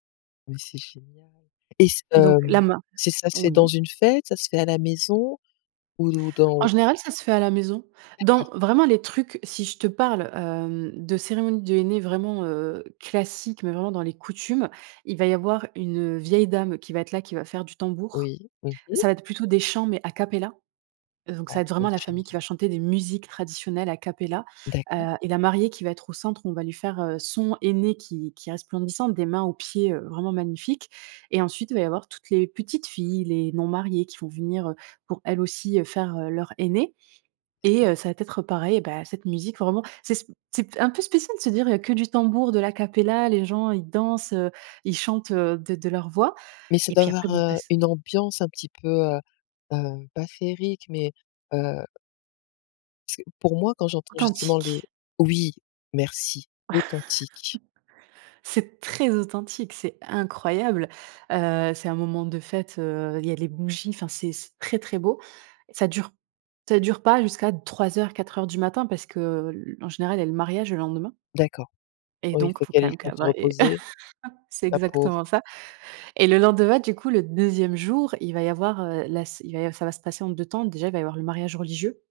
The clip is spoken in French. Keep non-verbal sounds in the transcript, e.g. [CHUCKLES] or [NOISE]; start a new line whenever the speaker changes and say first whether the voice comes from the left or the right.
left: Mais c'est génial. Et s
right: Donc la
left: hem,
right: main.
left: c'est ça se fait dans
right: Oui.
left: une fête? Ça se fait à la maison ou d ou
right: En
left: dans
right: général, ça se fait à la maison.
left: D'accord.
right: Dans vraiment les trucs, si je te parle hem, de cérémonies de henné vraiment, heu, classiques. Mais vraiment dans les coutumes, il va y avoir une vieille dame qui va être là, qui va faire du tambour.
left: Oui, mmh mh.
right: Ça va être plutôt des chants, mais a cappella. Heu, donc
left: Ah,
right: ça va être
left: ça doit
right: vraiment
left: être
right: la famille qui
left: génial.
right: va chanter des musiques traditionnelles a cappella,
left: D'accord.
right: heu, et la mariée qui va être au centre. On va lui faire, heu, son henné qui qui est resplendissant, des mains aux pieds, heu, vraiment magnifique. Et ensuite, il va y avoir toutes les petites filles, les non mariées qui vont venir, heu, pour elles aussi, heu, faire leur henné et
left: D'accord.
right: heu, ça va t être pareil. Bah cette musique vraiment, c'est sp c'est p un peu spécial de se dire, heu, que du tambour, de l'a cappella. Les gens ils dansent, heu, ils chantent, heu, de de leur voix.
left: Mais ça
right: Et
left: doit
right: puis après
left: avoir,
right: bon ça
left: heu,
right: s
left: une ambiance un petit peu, heu, heu, pas féerique, mais heu parce que pour moi quand j'entends justement les
right: Authentique.
left: oui, merci, authentique.
right: [CHUCKLES] C'est très authentique, c'est incroyable. Heu, c'est un moment de fête, heu, il y a les bougies. Enfin c'est c'est très, très beau. Ça dure ça dure pas jusqu'à 03:00-04:00 du matin. Parce que l l en général, il y a le mariage le lendemain
left: D'accord.
right: et
left: Oui, il
right: donc,
left: faut
right: faut
left: qu'elle ait
right: quand
left: le
right: même que
left: temps de
right: la
left: se
right: mariée
left: reposer,
right: [LAUGHS] c'est
left: la pauvre.
right: exactement ça. Et le lendemain, du coup, le 2e jour. Il va y avoir, heu, la s il va y a ça va se passer en 2 temps. Déjà, il va y avoir le mariage religieux.